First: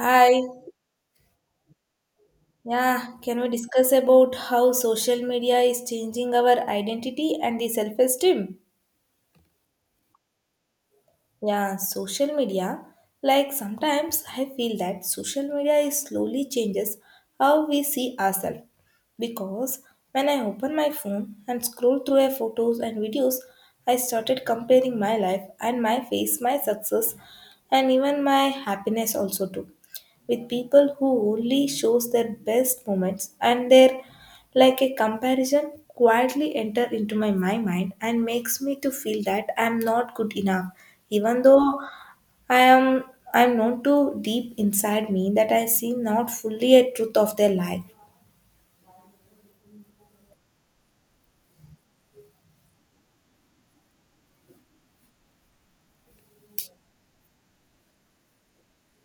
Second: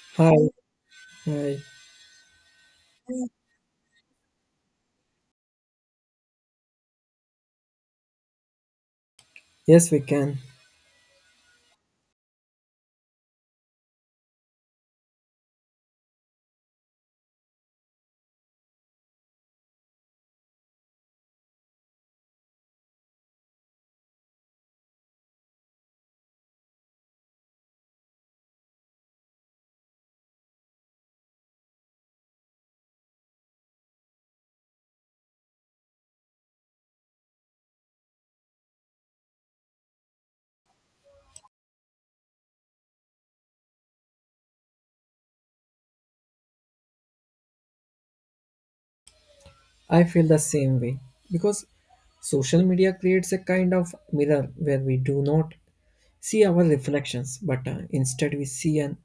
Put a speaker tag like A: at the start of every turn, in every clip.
A: Hi,
B: Hi, hi.
A: yeah, can we discuss about how social media is changing our identity and the self esteem?
B: Yes, we can.
A: Yeah, social media, like sometimes I feel that social media is slowly changes how we see ourselves, because when I open my phone and scroll through my photos and videos, I started comparing my life and my face, my success, and even my happiness also too, with people who only shows their best moments. And they're like a comparison quietly enter into my mind and makes me to feel that I'm not good enough, even though I am. I'm not too deep inside me that I see not fully a truth of their life.
B: I feel the same way because social media creates a kind of mirror where we do not see our reflections, but instead we see an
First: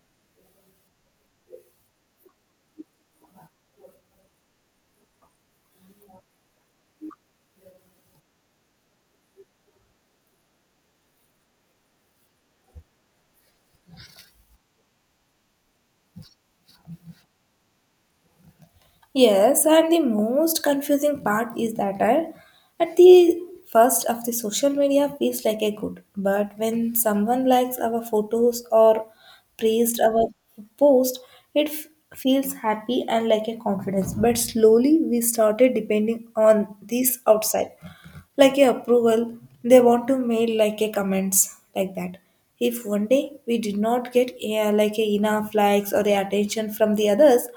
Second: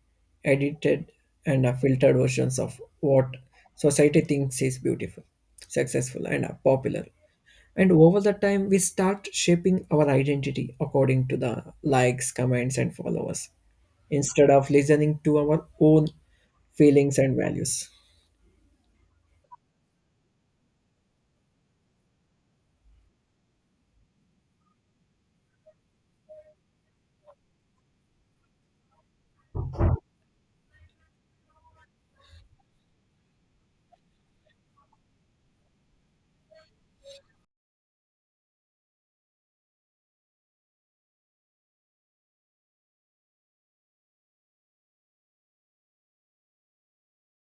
B: edited and filtered versions of what society thinks is beautiful, successful, and popular. And over the time, we start shaping our identity according to the likes, comments, and followers instead of listening to our own feelings and values.
A: Yes, and the most confusing part is that at the first of the social media feels like a good, but when someone likes our photos or praised our post, it feels happy and like a confidence. But slowly we started depending on this outside like a approval. They want to mail like a comments like that. If one day we did not get, yeah, like a enough likes or the attention from the others,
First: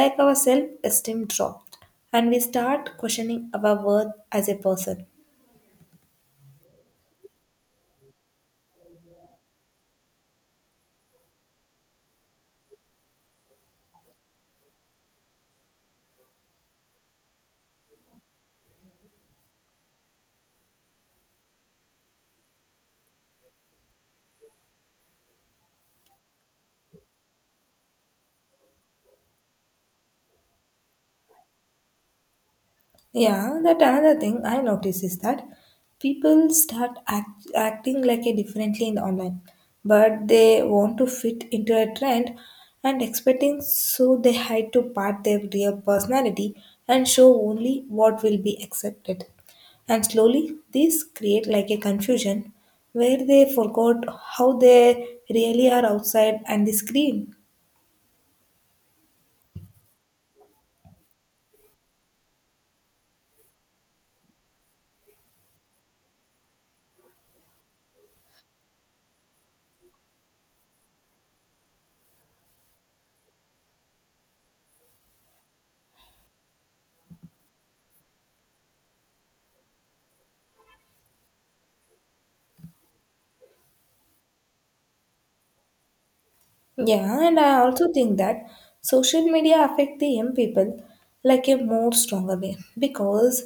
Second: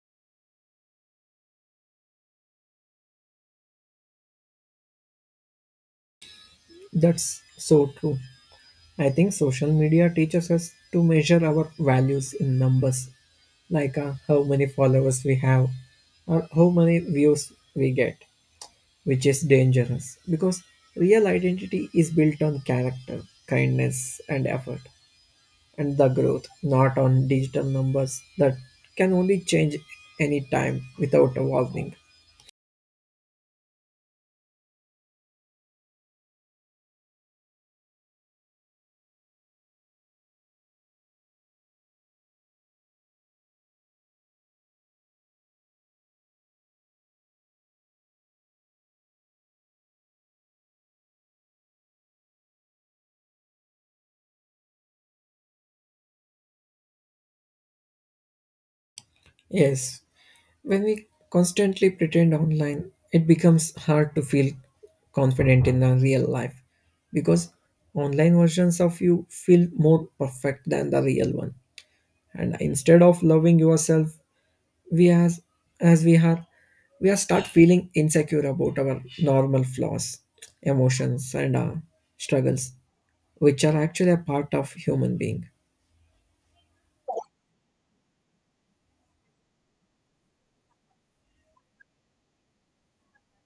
A: like our self esteem dropped and we start questioning our worth as a person.
B: That's so true. I think social media teaches us to measure our values in numbers, like how many followers we have or how many views we get, which is dangerous because real identity is built on character, kindness, and effort, and the growth, not on digital numbers that can only change any time without a warning.
A: Yeah, that another thing I notice is that people start acting like a differently in online, but they want to fit into a trend and expecting, so they hide to part their real personality and show only what will be accepted. And slowly these create like a confusion where they forgot how they really are outside and the screen.
B: Yes, when we constantly pretend online, it becomes hard to feel confident in the real life because online versions of you feel more perfect than the real one. And instead of loving yourself, we as we are, start feeling insecure about our normal flaws, emotions, and struggles, which are actually a part of human being.
A: Yeah, and I also think that social media affect the young people like a more stronger way, because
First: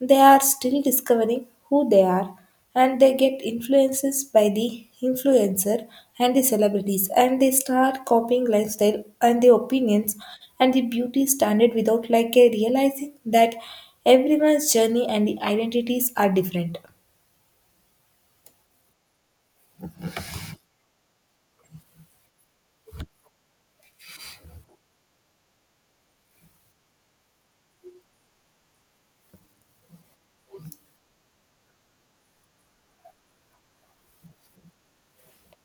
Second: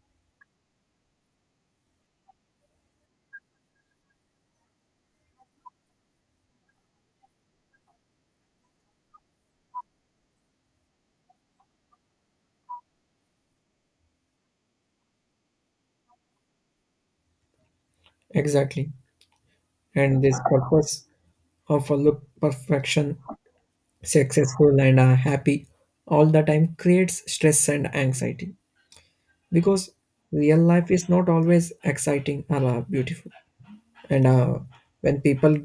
A: they are still discovering who they are, and they get influences by the influencer and the celebrities, and they start copying lifestyle and the opinions and the beauty standard without like a realizing that everyone's journey and the identities are different.
B: Exactly, and this purpose of a look perfection successful and happy all the time creates stress and anxiety because real life is not always exciting or beautiful, and when people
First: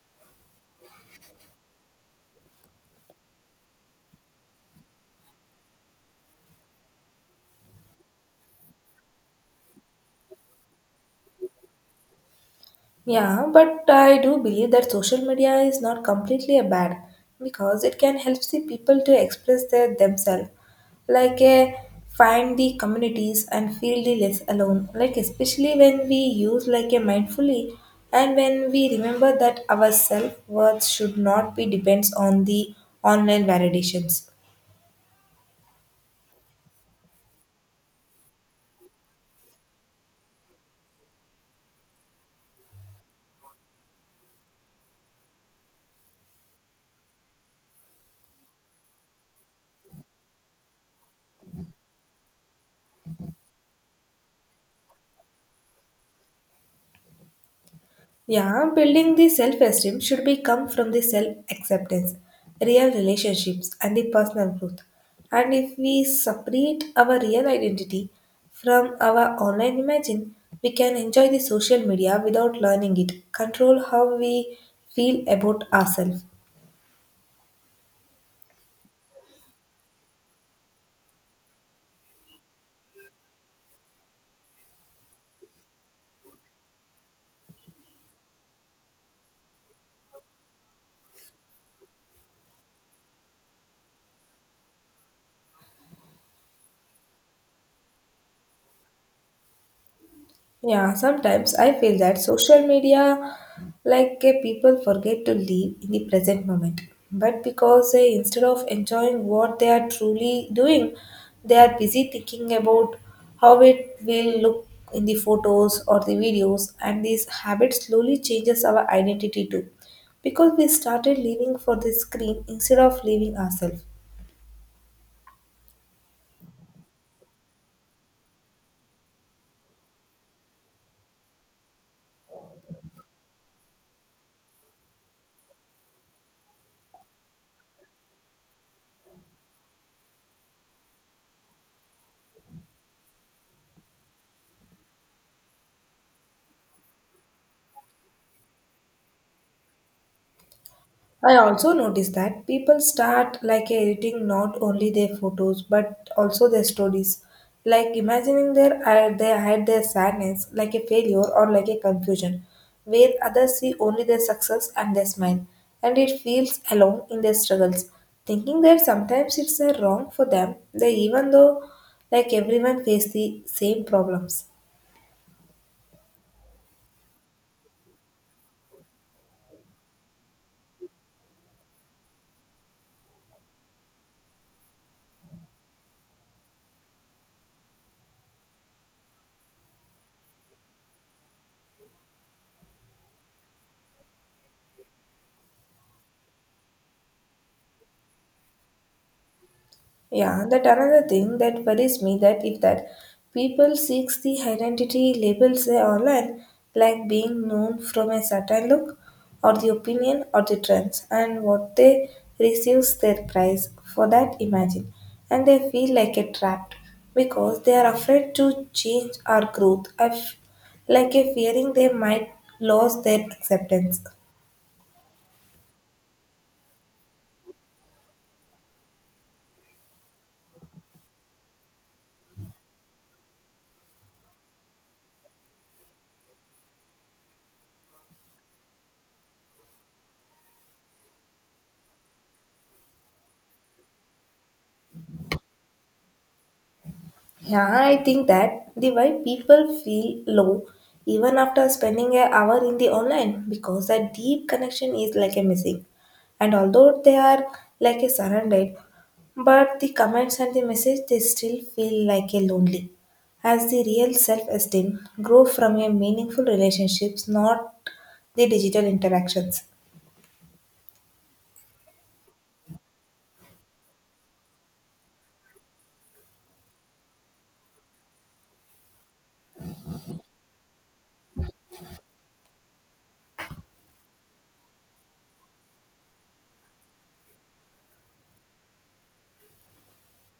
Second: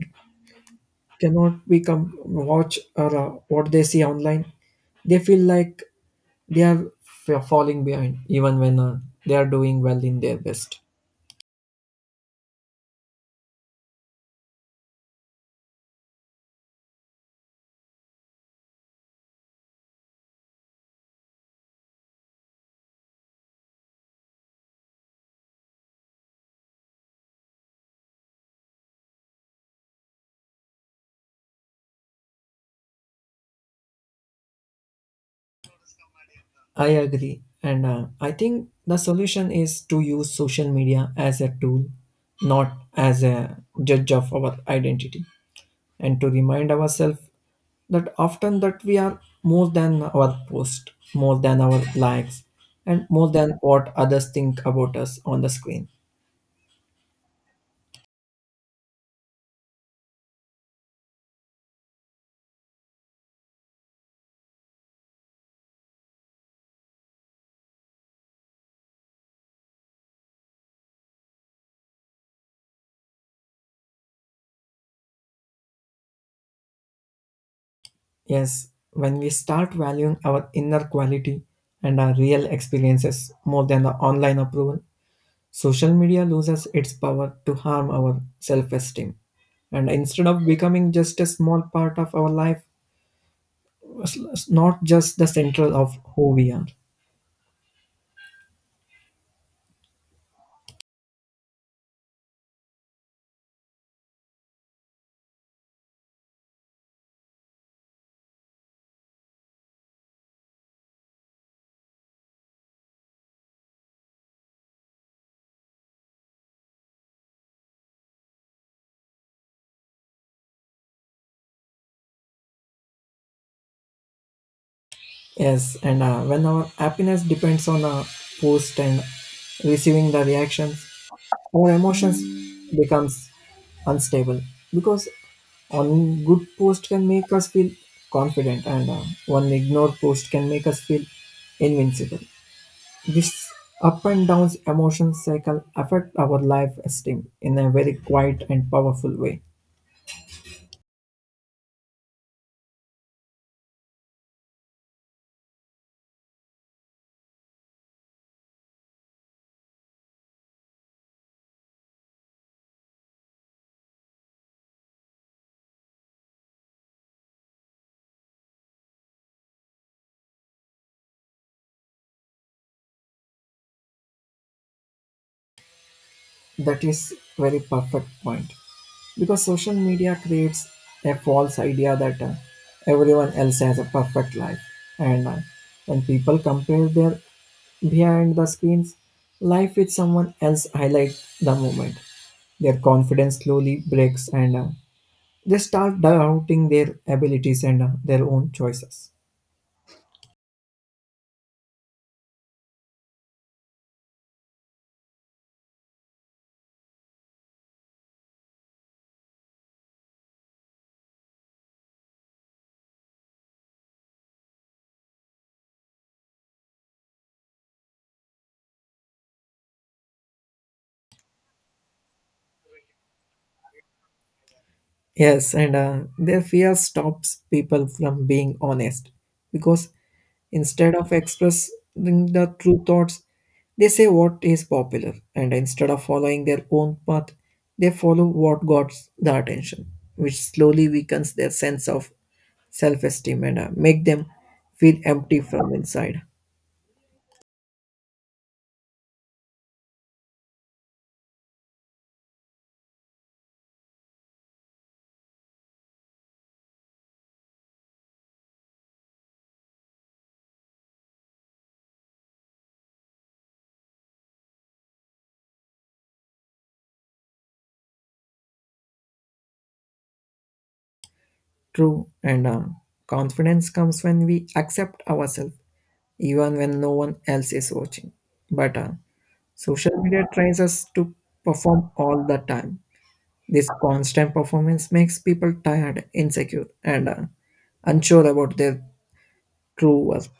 B: cannot become watch or what they see online, they feel like they are falling behind even when they are doing well in their best.
A: Yeah, but I do believe that social media is not completely a bad, because it can help the people to express their themselves, like find the communities and feel the less alone. Like especially when we use like a mindfully and when we remember that our self worth should not be depends on the online validations.
B: I agree, and I think the solution is to use social media as a tool, not as a judge of our identity, and to remind ourselves that often that we are more than our post, more than our likes, and more than what others think about us on the screen.
A: Yeah, building the self esteem should be come from the self acceptance, real relationships, and the personal growth. And if we separate our real identity from our online imagine, we can enjoy the social media without learning it, control how we feel about ourselves.
B: Yes, when we start valuing our inner quality and our real experiences more than the online approval, social media loses its power to harm our self-esteem, and instead of becoming just a small part of our life, it's not just the central of who we are.
A: Yeah, sometimes I feel that social media, like people forget to live in the present moment. But because instead of enjoying what they are truly doing, they are busy thinking about how it will look in the photos or the videos, and this habit slowly changes our identity too. Because we started living for the screen instead of living ourselves.
B: Yes, and when our happiness depends on a post and receiving the reactions, our emotions becomes unstable because one good post can make us feel confident and one ignored post can make us feel invincible. This up and downs emotion cycle affect our life esteem in a very quiet and powerful way.
A: I also noticed that people start like editing not only their photos but also their stories, like imagining their they hide their sadness like a failure or like a confusion, where others see only their success and their smile, and it feels alone in their struggles, thinking that sometimes it's wrong for them, they even though like everyone face the same problems.
B: That is very perfect point because social media creates a false idea that everyone else has a perfect life, and when people compare their behind the screens life with someone else highlight the moment, their confidence slowly breaks and they start doubting their abilities and their own choices.
A: Yeah, that another thing that worries me that if that people seeks the identity labels they online, like being known from a certain look or the opinion or the trends, and what they receives their price for that imagine, and they feel like a trapped because they are afraid to change or growth, like a fearing they might lose their acceptance.
B: Yes, and their fear stops people from being honest because instead of expressing the true thoughts, they say what is popular, and instead of following their own path, they follow what got the attention, which slowly weakens their sense of self esteem and make them feel empty from inside.
A: Yeah, I think that the why people feel low even after spending an hour in the online, because that deep connection is like a missing. And although they are like a surrounded, but the comments and the message they still feel like a lonely. As the real self-esteem grow from a meaningful relationships, not the digital interactions.
B: True, and confidence comes when we accept ourselves, even when no one else is watching. But social media tries us to perform all the time. This constant performance makes people tired, insecure, and unsure about their true worth.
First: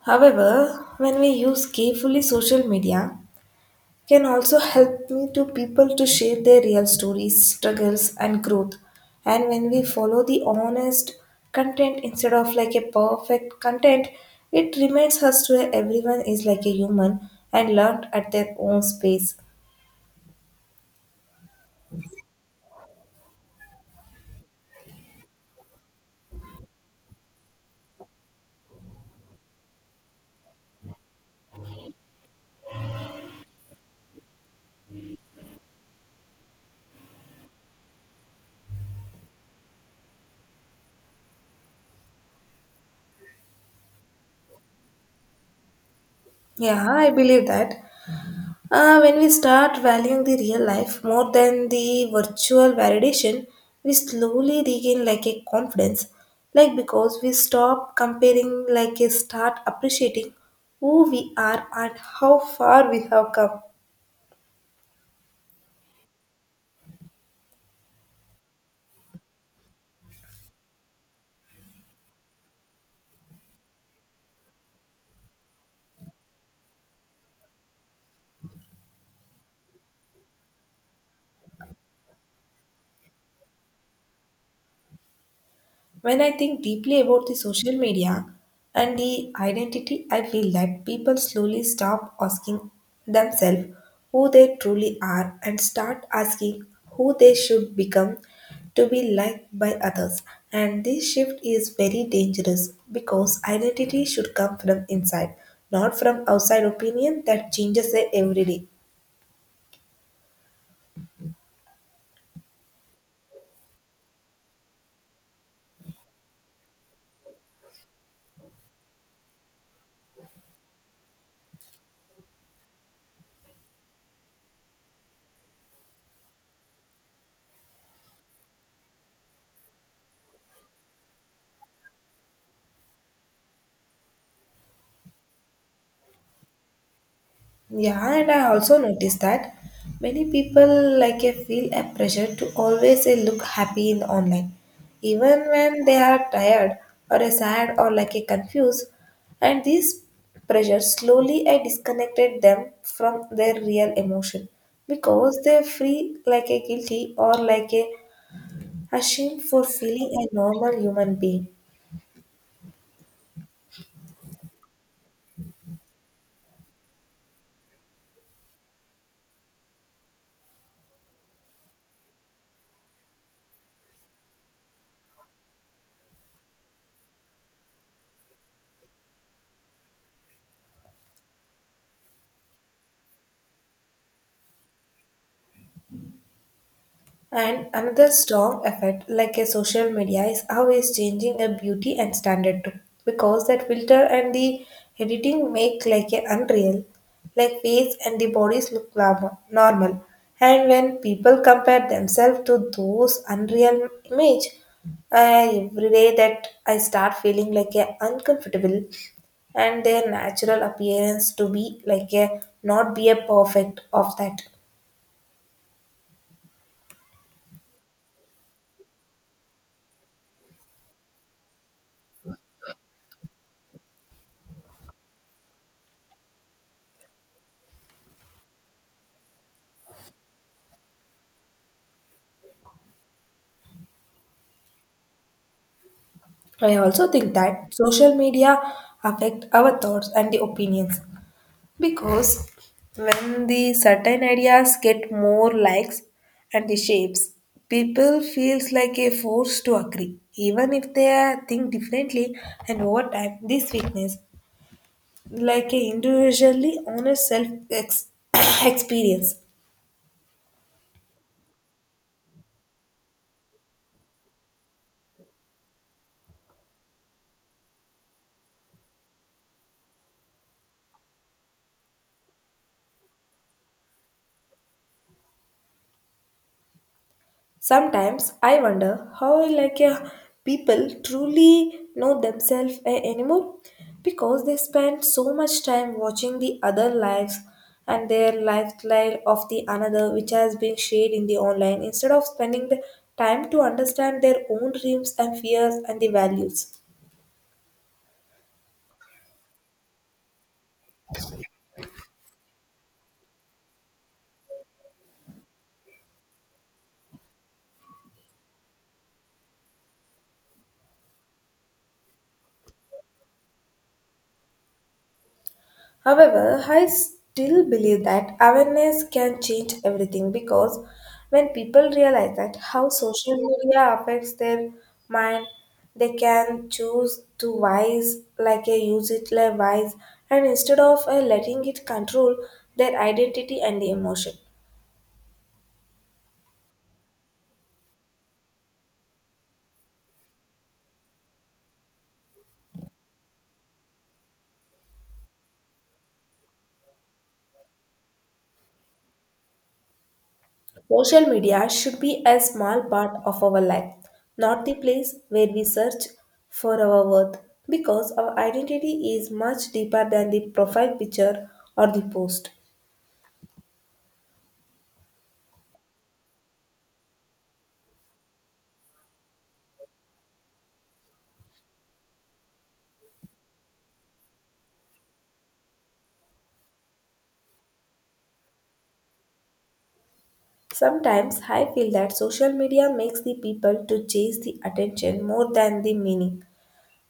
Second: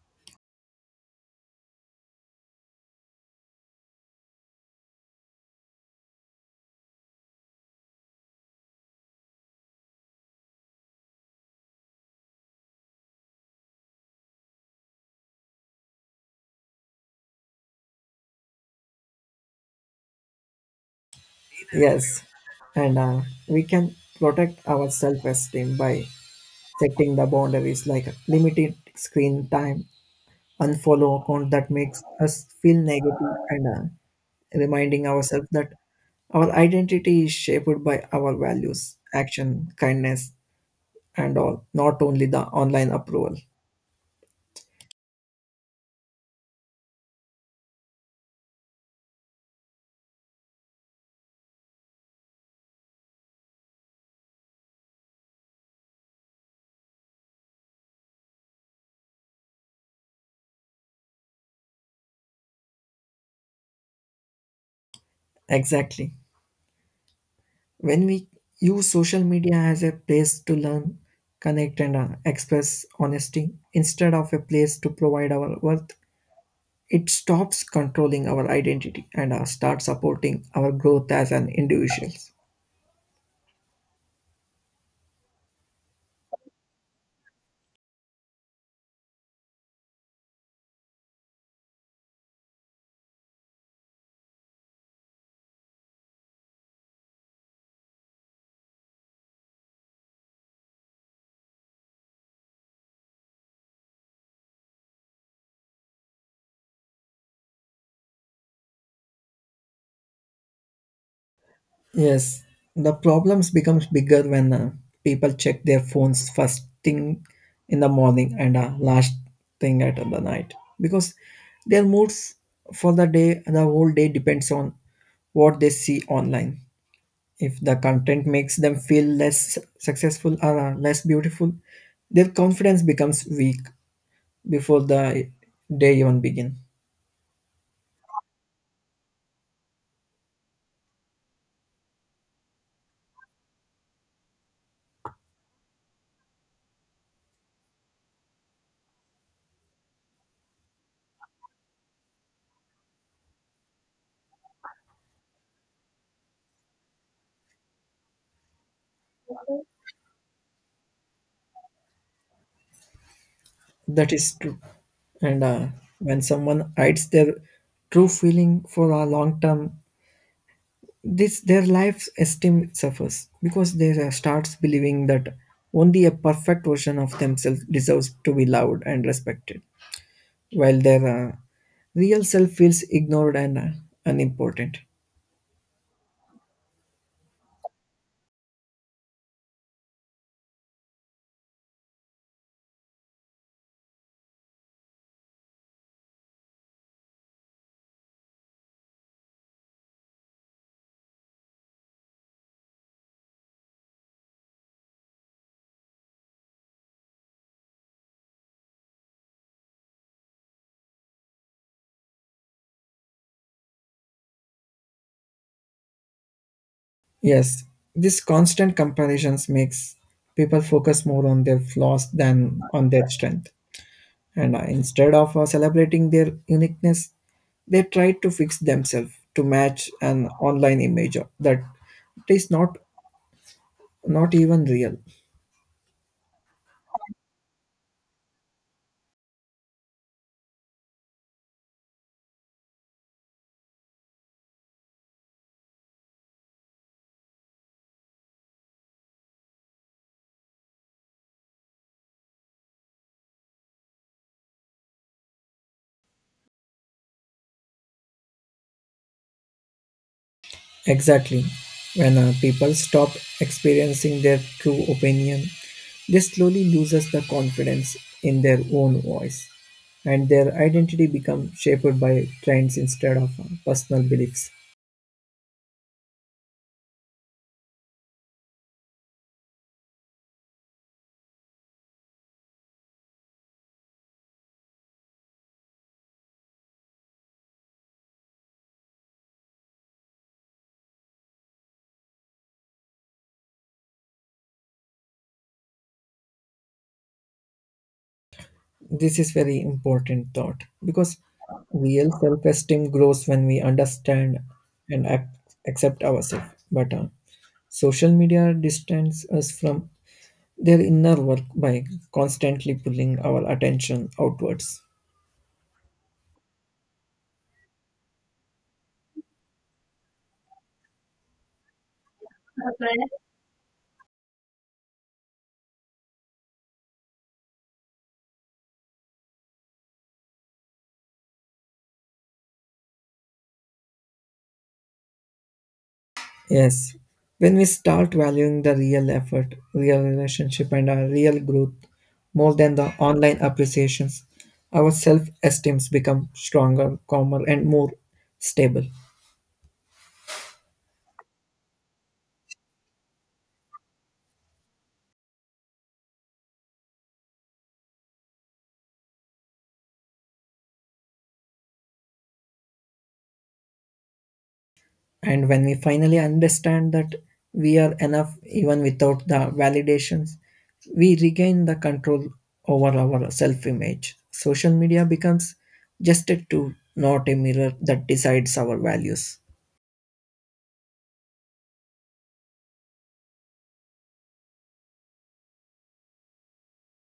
A: However, when we use carefully social media, can also help me to people to share their real stories, struggles and growth. And when we follow the honest content instead of like a perfect content, it reminds us to everyone is like a human and learned at their own space.
B: Yes, and we can protect our self esteem by setting the boundaries like limited screen time, unfollow account that makes us feel negative, and reminding ourselves that our identity is shaped by our values, action, kindness, and all, not only the online approval.
A: Yeah, I believe that. When we start valuing the real life more than the virtual validation, we slowly regain like a confidence, like because we stop comparing, like a start appreciating who we are and how far we have come.
B: Exactly. When we use social media as a place to learn, connect, and express honesty instead of a place to provide our worth, it stops controlling our identity and starts supporting our growth as an individuals.
A: When I think deeply about the social media and the identity, I feel that people slowly stop asking themselves who they truly are and start asking who they should become to be liked by others. And this shift is very dangerous because identity should come from inside, not from outside opinion that changes it every day.
B: Yes, the problems becomes bigger when people check their phones first thing in the morning and last thing at the night because their moods for the day the whole day depends on what they see online. If the content makes them feel less successful or less beautiful, their confidence becomes weak before the day even begin.
A: Yeah, and I also noticed that many people like I feel a pressure to always look happy in online, even when they are tired or sad or like a confused. And this pressure slowly I disconnected them from their real emotion because they feel like a guilty or like a ashamed for feeling a normal human being.
B: That is true. And when someone hides their true feeling for a long term, this their life esteem suffers because they starts believing that only a perfect version of themselves deserves to be loved and respected, while their real self feels ignored and unimportant.
A: And another strong effect, like a social media, is how it's changing a beauty and standard too. Because that filter and the editing make like a unreal, like face and the bodies look normal. And when people compare themselves to those unreal image, every day that I start feeling like a uncomfortable and their natural appearance to be like a not be a perfect of that.
B: Yes, this constant comparisons makes people focus more on their flaws than on their strength. And instead of celebrating their uniqueness, they try to fix themselves to match an online image that is not even real.
A: I also think that social media affect our thoughts and the opinions, because when the certain ideas get more likes and the shapes, people feels like a force to agree, even if they are think differently. And over time, this weakness, like a individually honest self experience.
B: Exactly. When people stop experiencing their true opinion, they slowly loses the confidence in their own voice, and their identity becomes shaped by trends instead of personal beliefs.
A: Sometimes I wonder how like people truly know themselves anymore, because they spend so much time watching the other lives and their lifestyle of the another which has been shared in the online instead of spending the time to understand their own dreams and fears and the values.
B: This is very important thought because real self-esteem grows when we understand and accept ourselves. But social media distances us from their inner work by constantly pulling our attention outwards.
A: However, I still believe that awareness can change everything, because when people realize that how social media affects their mind, they can choose to wise like a use it like wise, and instead of letting it control their identity and emotion.
B: Yes, when we start valuing the real effort, real relationship, and our real growth more than the online appreciations, our self-esteems become stronger, calmer, and more stable.
A: Social media should be a small part of our life, not the place where we search for our worth, because our identity is much deeper than the profile picture or the post.
B: And when we finally understand that we are enough even without the validations, we regain the control over our self image. Social media becomes just a tool, not a mirror that decides our values.
A: Sometimes I feel that social media makes the people to chase the attention more than the meaning.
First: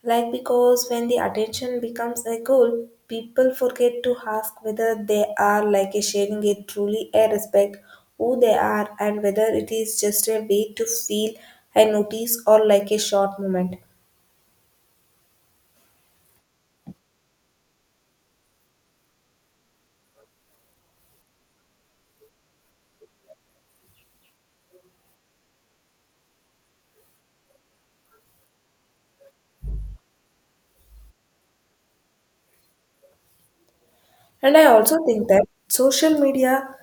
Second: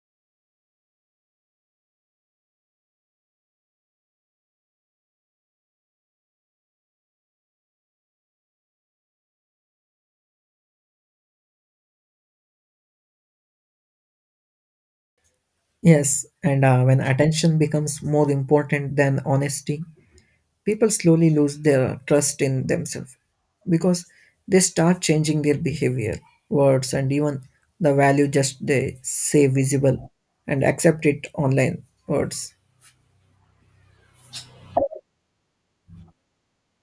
A: Like, because when the attention becomes a goal, people forget to ask whether they are like a sharing it truly a respect who they are, and whether it is just a way to feel a notice or like a short moment.
B: Yes, and when attention becomes more important than honesty, people slowly lose their trust in themselves because they start changing their behavior, words, and even the value just they say visible and accept it online words.
A: And I also think that social media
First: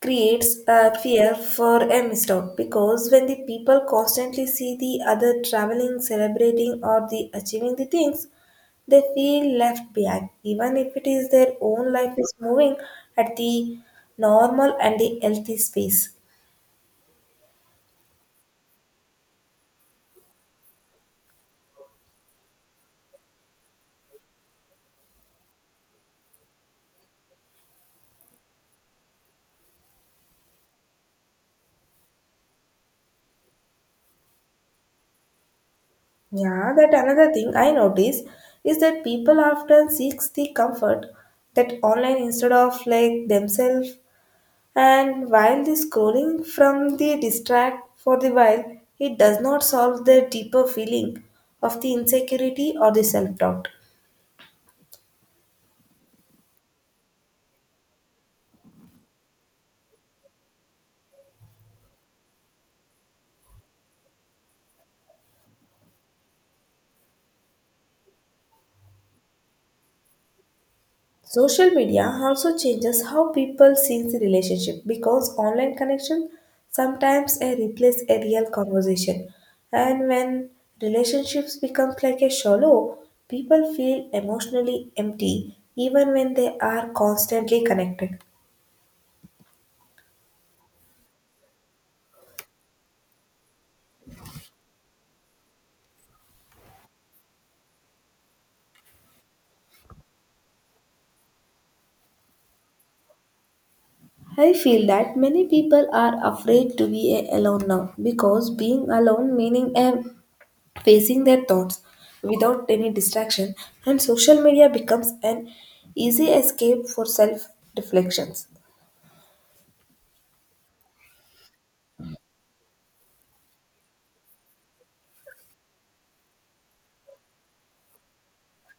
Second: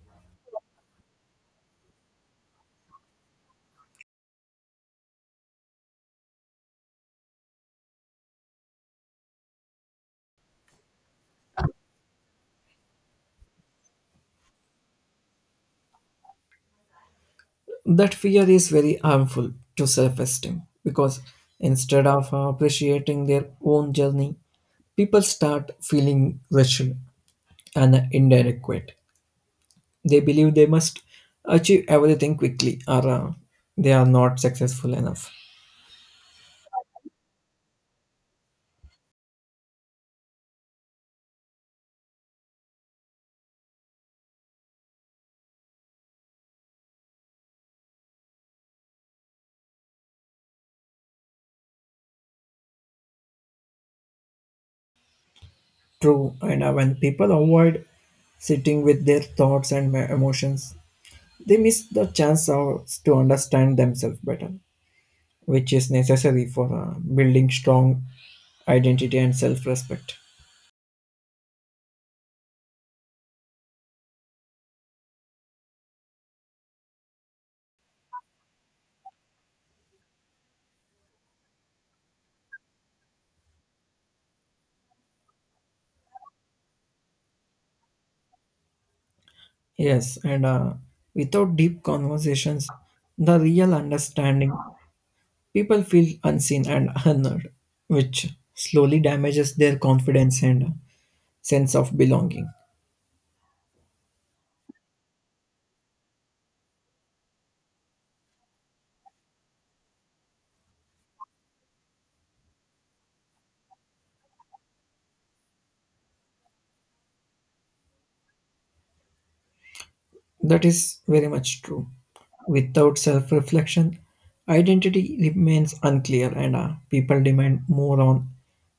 A: creates a fear for a mistake, because when the people constantly see the other traveling, celebrating, or the achieving the things, they feel left behind, even if it is their own life is moving at the normal and the healthy space.
B: That fear is very harmful to self esteem because instead of appreciating their own journey, people start feeling rushed and inadequate. They believe they must achieve everything quickly or they are not successful enough.
A: Yeah, that another thing I notice is that people often seek the comfort that online instead of like themselves. And while the scrolling from the distract for the while, it does not solve the deeper feeling of the insecurity or the self-doubt.
B: True, and when people avoid sitting with their thoughts and emotions, they miss the chance to understand themselves better, which is necessary for building strong identity and self respect.
A: Social media also changes how people see the relationship, because online connection sometimes replace a real conversation. And when relationships become like a shallow, people feel emotionally empty even when they are constantly connected.
B: Yes, and without deep conversations, the real understanding, people feel unseen and unheard, which slowly damages their confidence and sense of belonging.
A: I feel that many people are afraid to be alone now, because being alone meaning facing their thoughts without any distraction, and social media becomes an easy escape for self reflections.
B: That is very much true. Without self reflection, identity remains unclear, and people demand more on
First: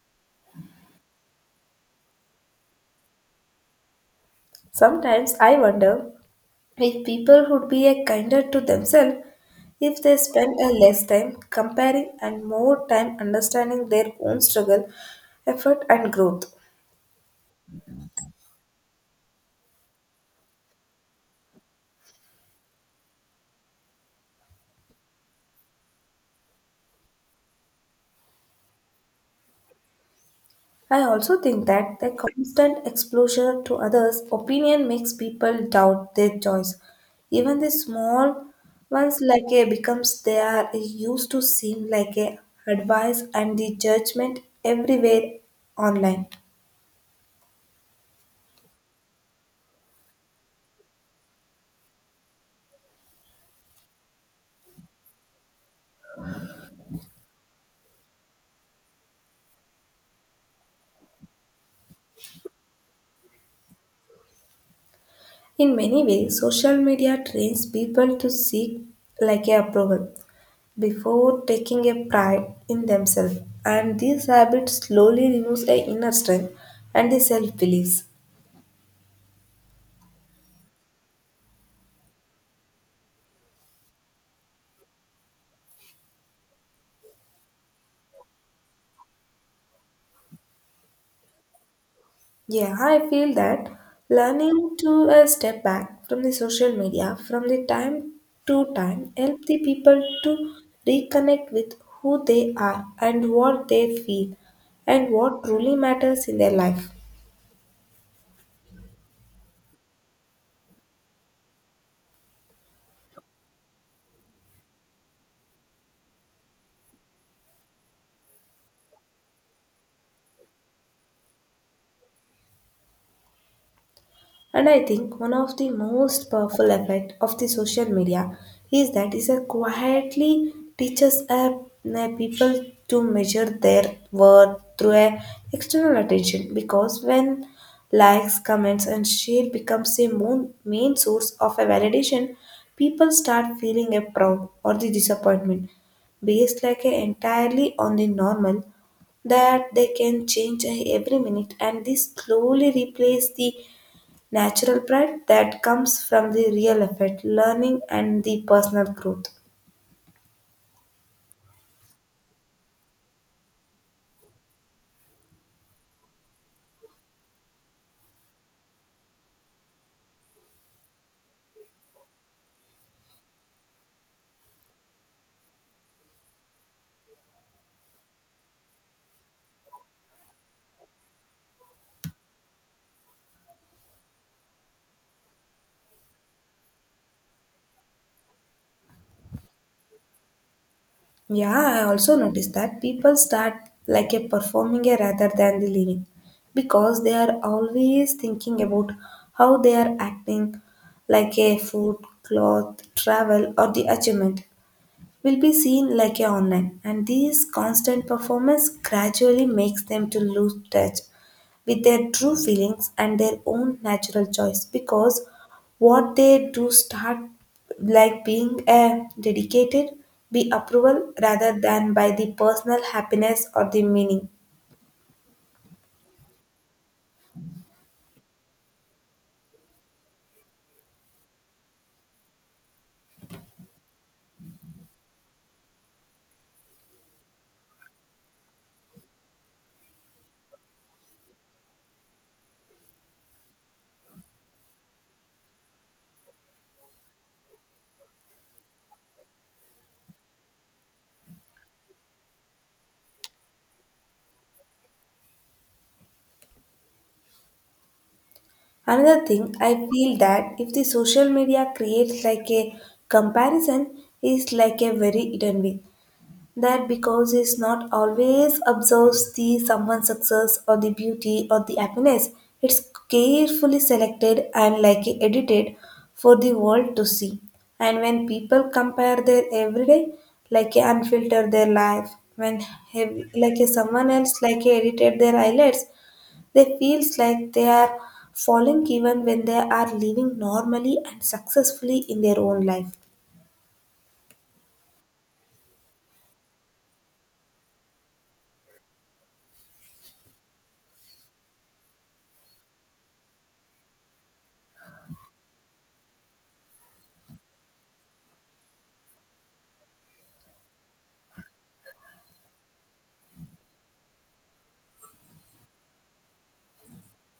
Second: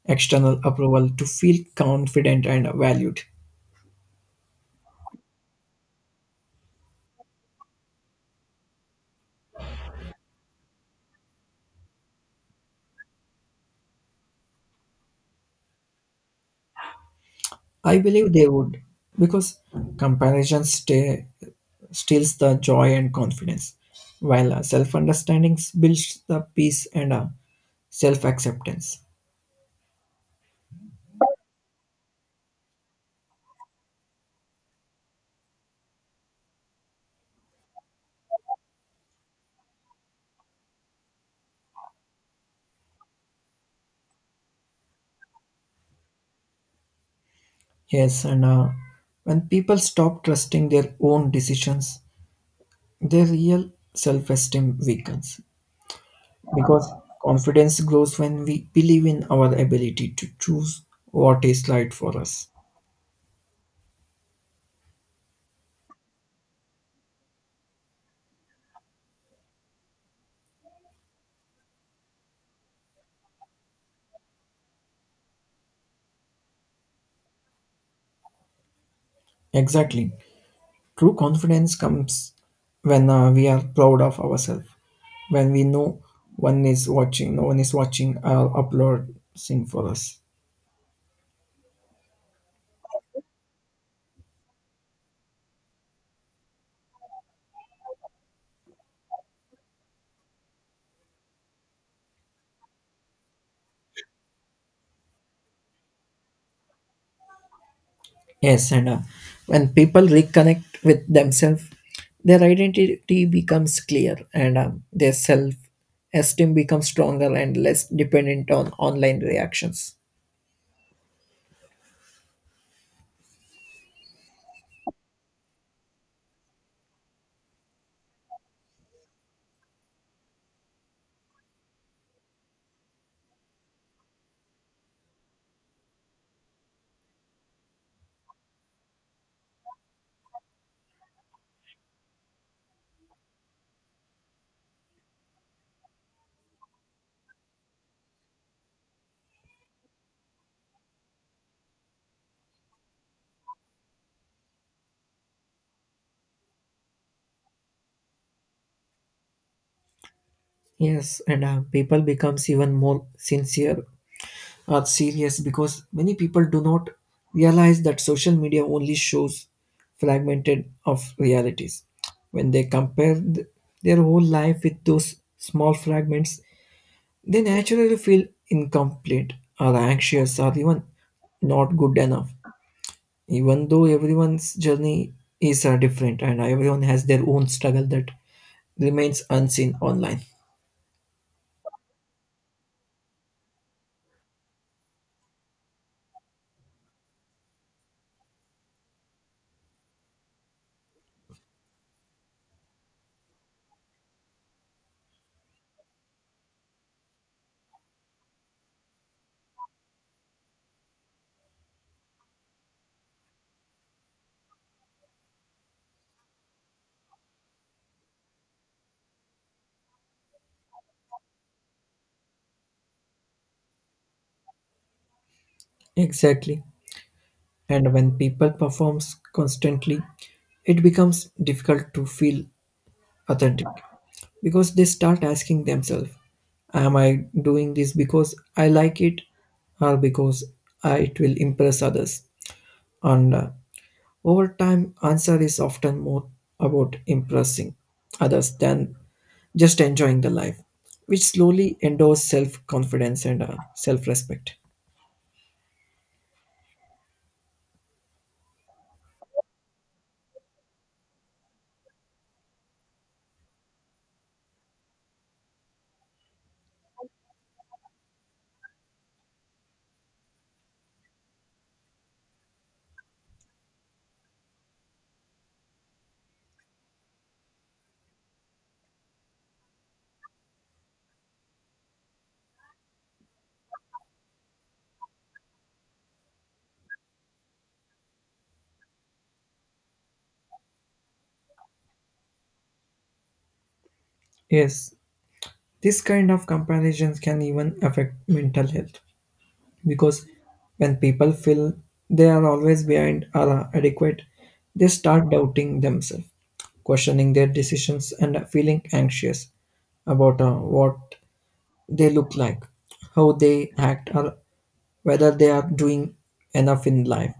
B: external approval to feel confident and valued.
A: Sometimes I wonder if people would be a kinder to themselves if they spend a less time comparing and more time understanding their own struggle, effort and growth.
B: I believe they would, because comparison stay, steals the joy and confidence, while self understanding builds the peace and self acceptance.
A: I also think that the constant exposure to others' opinion makes people doubt their choice. Even the small ones like a becomes they are used to seem like a advice and the judgment everywhere online.
B: Yes, and when people stop trusting their own decisions, their real self esteem weakens because confidence grows when we believe in our ability to choose what is right for us.
A: In many ways, social media trains people to seek like a approval before taking a pride in themselves, and these habits slowly removes a inner strength and the self belief.
B: Exactly. True confidence comes when we are proud of ourselves, when we know no one is watching or uploading for us.
A: Yeah, I feel that learning to step back from the social media from the time to time help the people to reconnect with who they are and what they feel and what truly matters in their life.
B: Yes, and when people reconnect with themselves, their identity becomes clear, and their self esteem becomes stronger and less dependent on online reactions.
A: And I think one of the most powerful effect of the social media is that it quietly teaches people to measure their worth through a external attention because when likes, comments and share becomes a main source of a validation, people start feeling a proud or the disappointment based like a entirely on the normal that they can change every minute, and this slowly replace the natural pride that comes from the real effort, learning, and the personal growth.
B: Yes, and people becomes even more sincere or serious because many people do not realize that social media only shows fragmented of realities. When they compare their whole life with those small fragments, they naturally feel incomplete or anxious or even not good enough. Even though everyone's journey is different and everyone has their own struggle that remains unseen online.
A: Yeah, I also noticed that people start like a performing a rather than the living because they are always thinking about how they are acting, like a food, cloth, travel, or the achievement will be seen like a online, and this constant performance gradually makes them to lose touch with their true feelings and their own natural choice because what they do start like being a dedicated be approval rather than by the personal happiness or the meaning.
B: Exactly. And when people performs constantly, it becomes difficult to feel authentic because they start asking themselves, am I doing this because I like it or because it will impress others? And over time, answer is often more about impressing others than just enjoying the life, which slowly endures self confidence and self respect.
A: Another thing I feel that if the social media creates like a comparison is like a very hidden way. That because it's not always observes the someone's success or the beauty or the happiness. It's carefully selected and like edited for the world to see. And when people compare their everyday, like a unfiltered their life, when have, like a someone else like a edited their eyelids, they feels like they are falling even when they are living normally and successfully in their own life.
B: Yes, this kind of comparisons can even affect mental health because when people feel they are always behind or adequate, they start doubting themselves, questioning their decisions, and feeling anxious about what they look like, how they act, or whether they are doing enough in life.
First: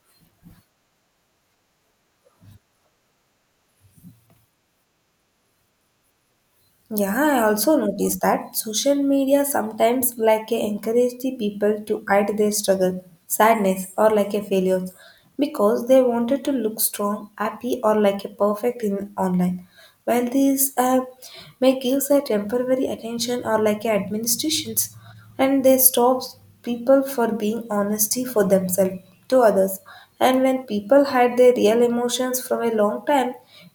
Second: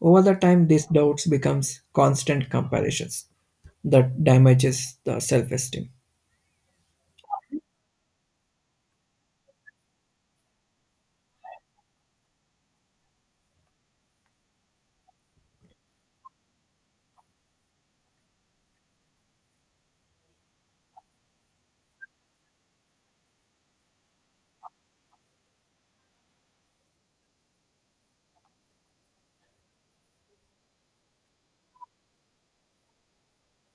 B: Over the time, these doubts becomes constant comparisons that damages the self-esteem.
A: Yeah, I also noticed that social media sometimes like a encourage the people to hide their struggle, sadness or like a failure because they wanted to look strong, happy or like a perfect in online. While these may give a temporary attention or like a administrations, and they stops people for being honesty for themselves to others. And when people hide their real emotions from a long time,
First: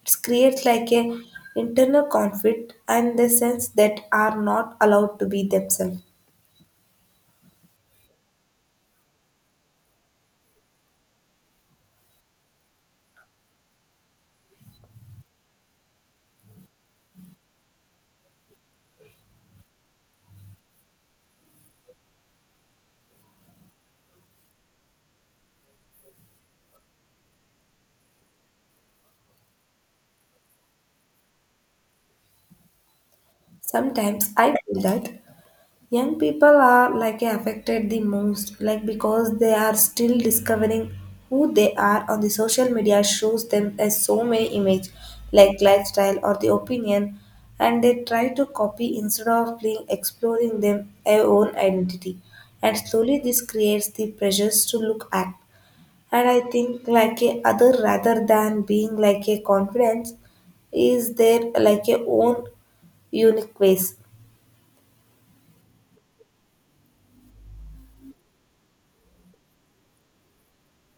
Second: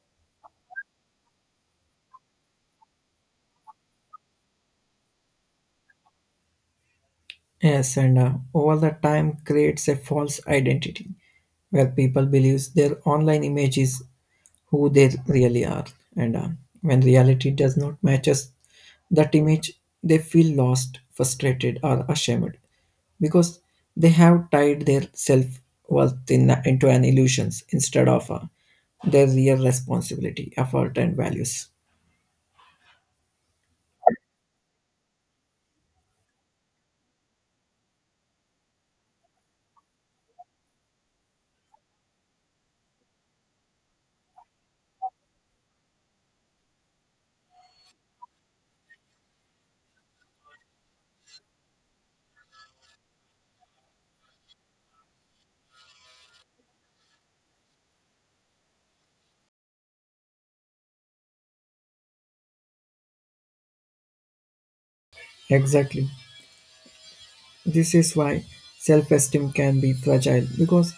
A: it creates like a internal conflict and the sense that are not allowed to be themselves.
B: Yes, and over the time creates a false identity where people believes their online image is who they really are. And when reality does not matches that image, they feel lost, frustrated, or ashamed because they have tied their self worth into an illusions instead of their real responsibility, effort, and values.
A: Sometimes I feel that young people are like affected the most like because they are still discovering who they are on the social media shows them as so many image like lifestyle or the opinion, and they try to copy instead of being exploring them their own identity. And slowly this creates the pressures to look at, and I think like a other rather than being like a confidence is their like a own unique ways.
B: Exactly. This is why self esteem can be fragile because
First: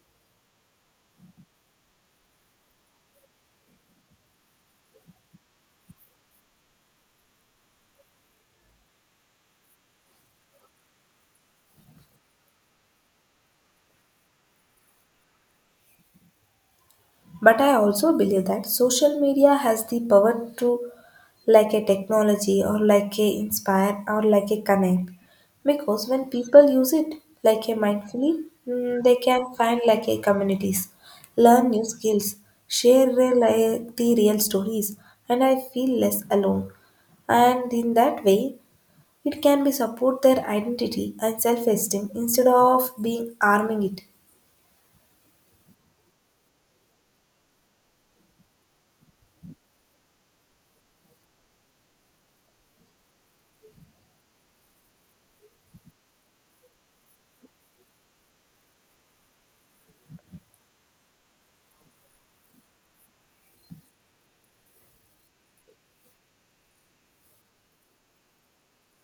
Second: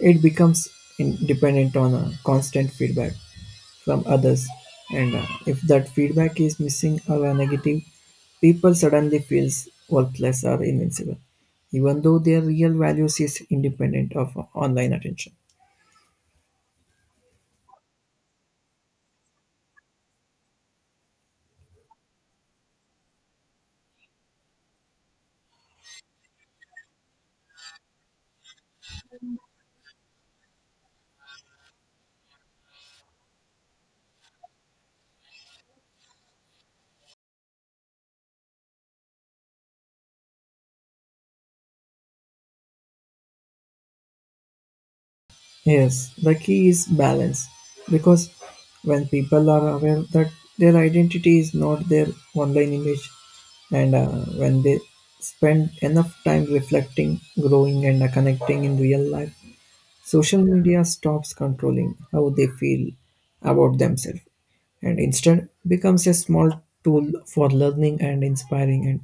B: it becomes dependent on a constant feedback from others. And if that feedback is missing or negative, people suddenly feels worthless or invincible, even though their real values is independent of online attention.
A: But I also believe that social media has the power to, like a technology or like a inspire or like a connect. Because when people use it like a mindfully, mm, they can find like a communities, learn new skills, share real like the real stories, and I feel less alone. And in that way, it can be support their identity and self-esteem instead of being arming it.
B: Yes, the key is balance because when people are aware that their identity is not their online image, and when they spend enough time reflecting, growing, and connecting in real life, social media stops controlling how they feel about themselves and instead becomes a small tool for learning and inspiring and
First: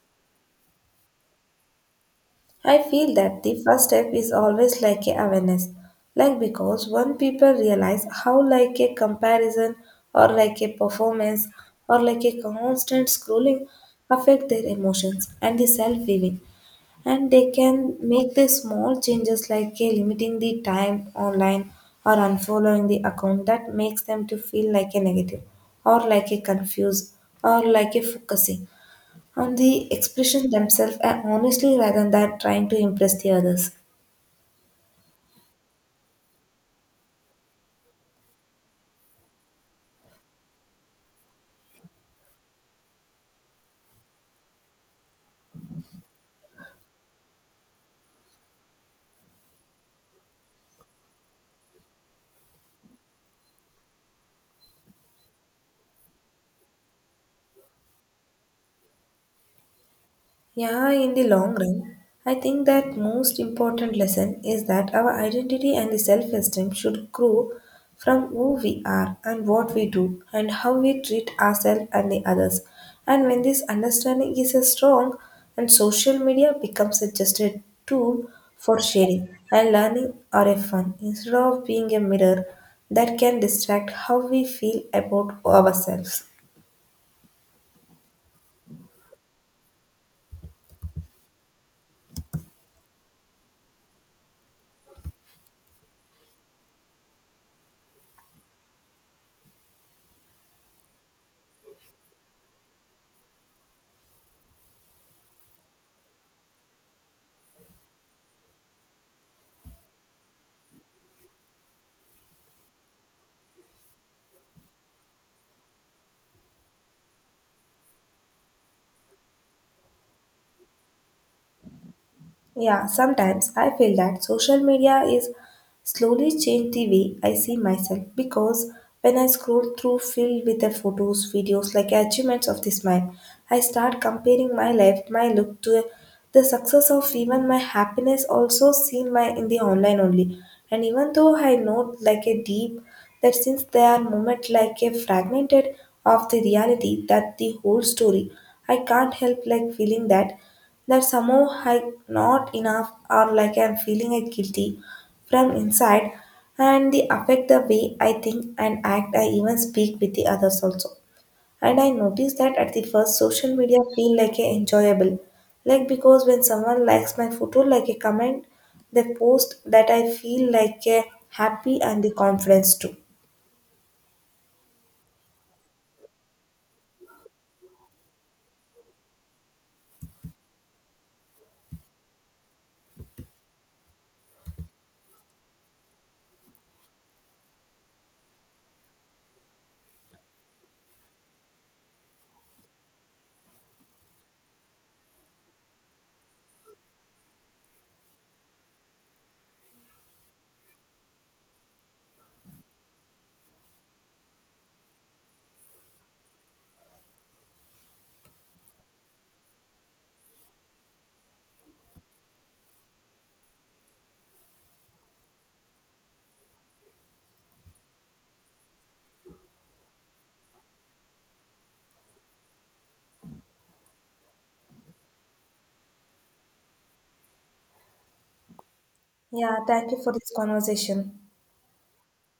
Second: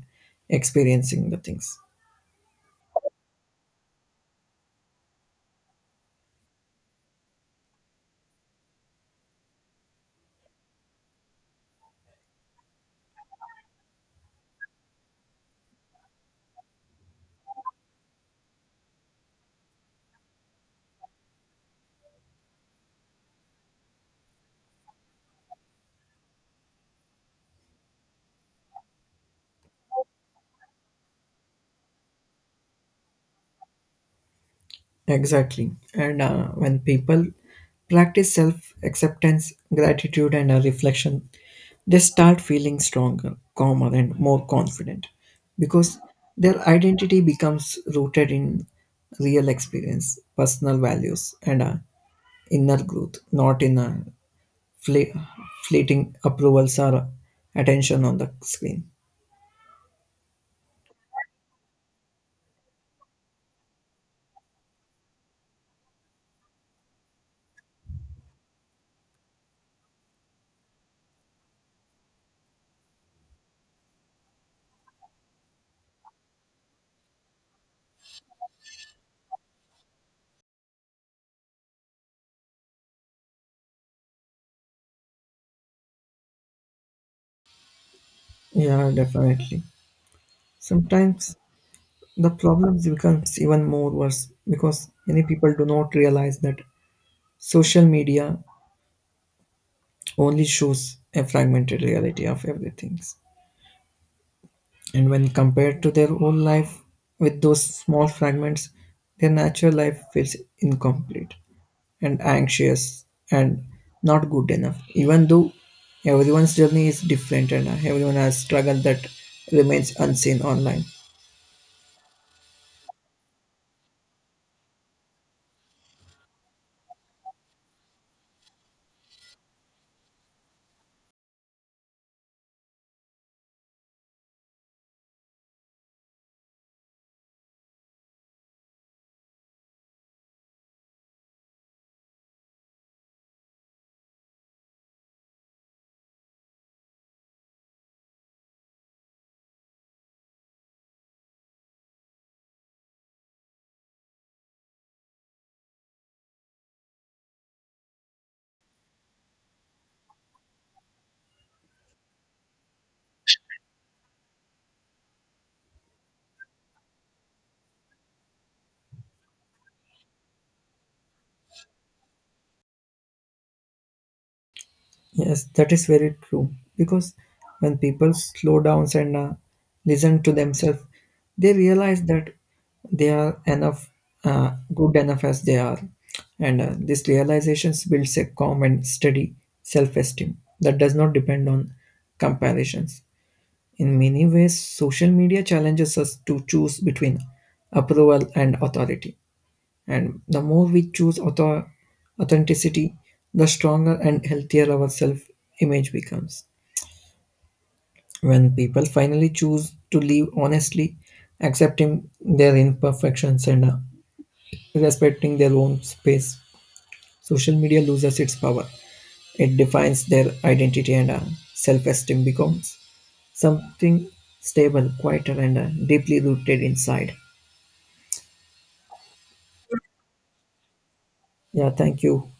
B: experiencing the things.
A: I feel that the first step is always like a awareness, like because when people realize how like a comparison or like a performance or like a constant scrolling affect their emotions and the self-feeling, and they can make the small changes like a limiting the time online or unfollowing the account that makes them to feel like a negative or like a confused or like a focusing and the expression themselves honestly rather than trying to impress the others.
B: Exactly. And when people practice self acceptance, gratitude, and reflection, they start feeling stronger, calmer, and more confident because their identity becomes rooted in real experience, personal values, and inner growth, not in fle- fleeting approvals or attention on the screen.
A: Yeah, in the long run, I think that most important lesson is that our identity and the self-esteem should grow from who we are and what we do and how we treat ourselves and the others. And when this understanding is a strong and social media becomes a just a tool for sharing and learning or a fun instead of being a mirror that can distract how we feel about ourselves.
B: Yeah, definitely. Sometimes the problem becomes even more worse because many people do not realize that social media only shows a fragmented reality of everything. And when compared to their whole life with those small fragments, their natural life feels incomplete and anxious and not good enough. Even though everyone's journey is different and everyone has struggled that remains unseen online.
A: Yeah, sometimes I feel that social media is slowly changed the way I see myself because when I scroll through filled with the photos, videos like achievements of this man, I start comparing my life, my look to the success of even my happiness also seen my in the online only. And even though I know like a deep that since they are moment like a fragmented of the reality that the whole story, I can't help like feeling that that somehow I not enough or like I'm feeling it guilty from inside, and they affect the way I think and act. I even speak with the others also. And I noticed that at the first social media feel like a enjoyable. Like because when someone likes my photo like a comment, they post that I feel like a happy and the confidence too.
B: Yes, that is very true. Because when people slow down and listen to themselves, they realize that they are enough, good enough as they are. And this realization builds a calm and steady self esteem that does not depend on comparisons. In many ways, social media challenges us to choose between approval and authority. And the more we choose authenticity, the stronger and healthier our self image becomes. When people finally choose to live honestly, accepting their imperfections and respecting their own space, social media loses its power. It defines their identity, and self esteem becomes something stable, quieter, and deeply rooted inside.
A: Yeah, thank you for this conversation.
B: Yeah, thank you.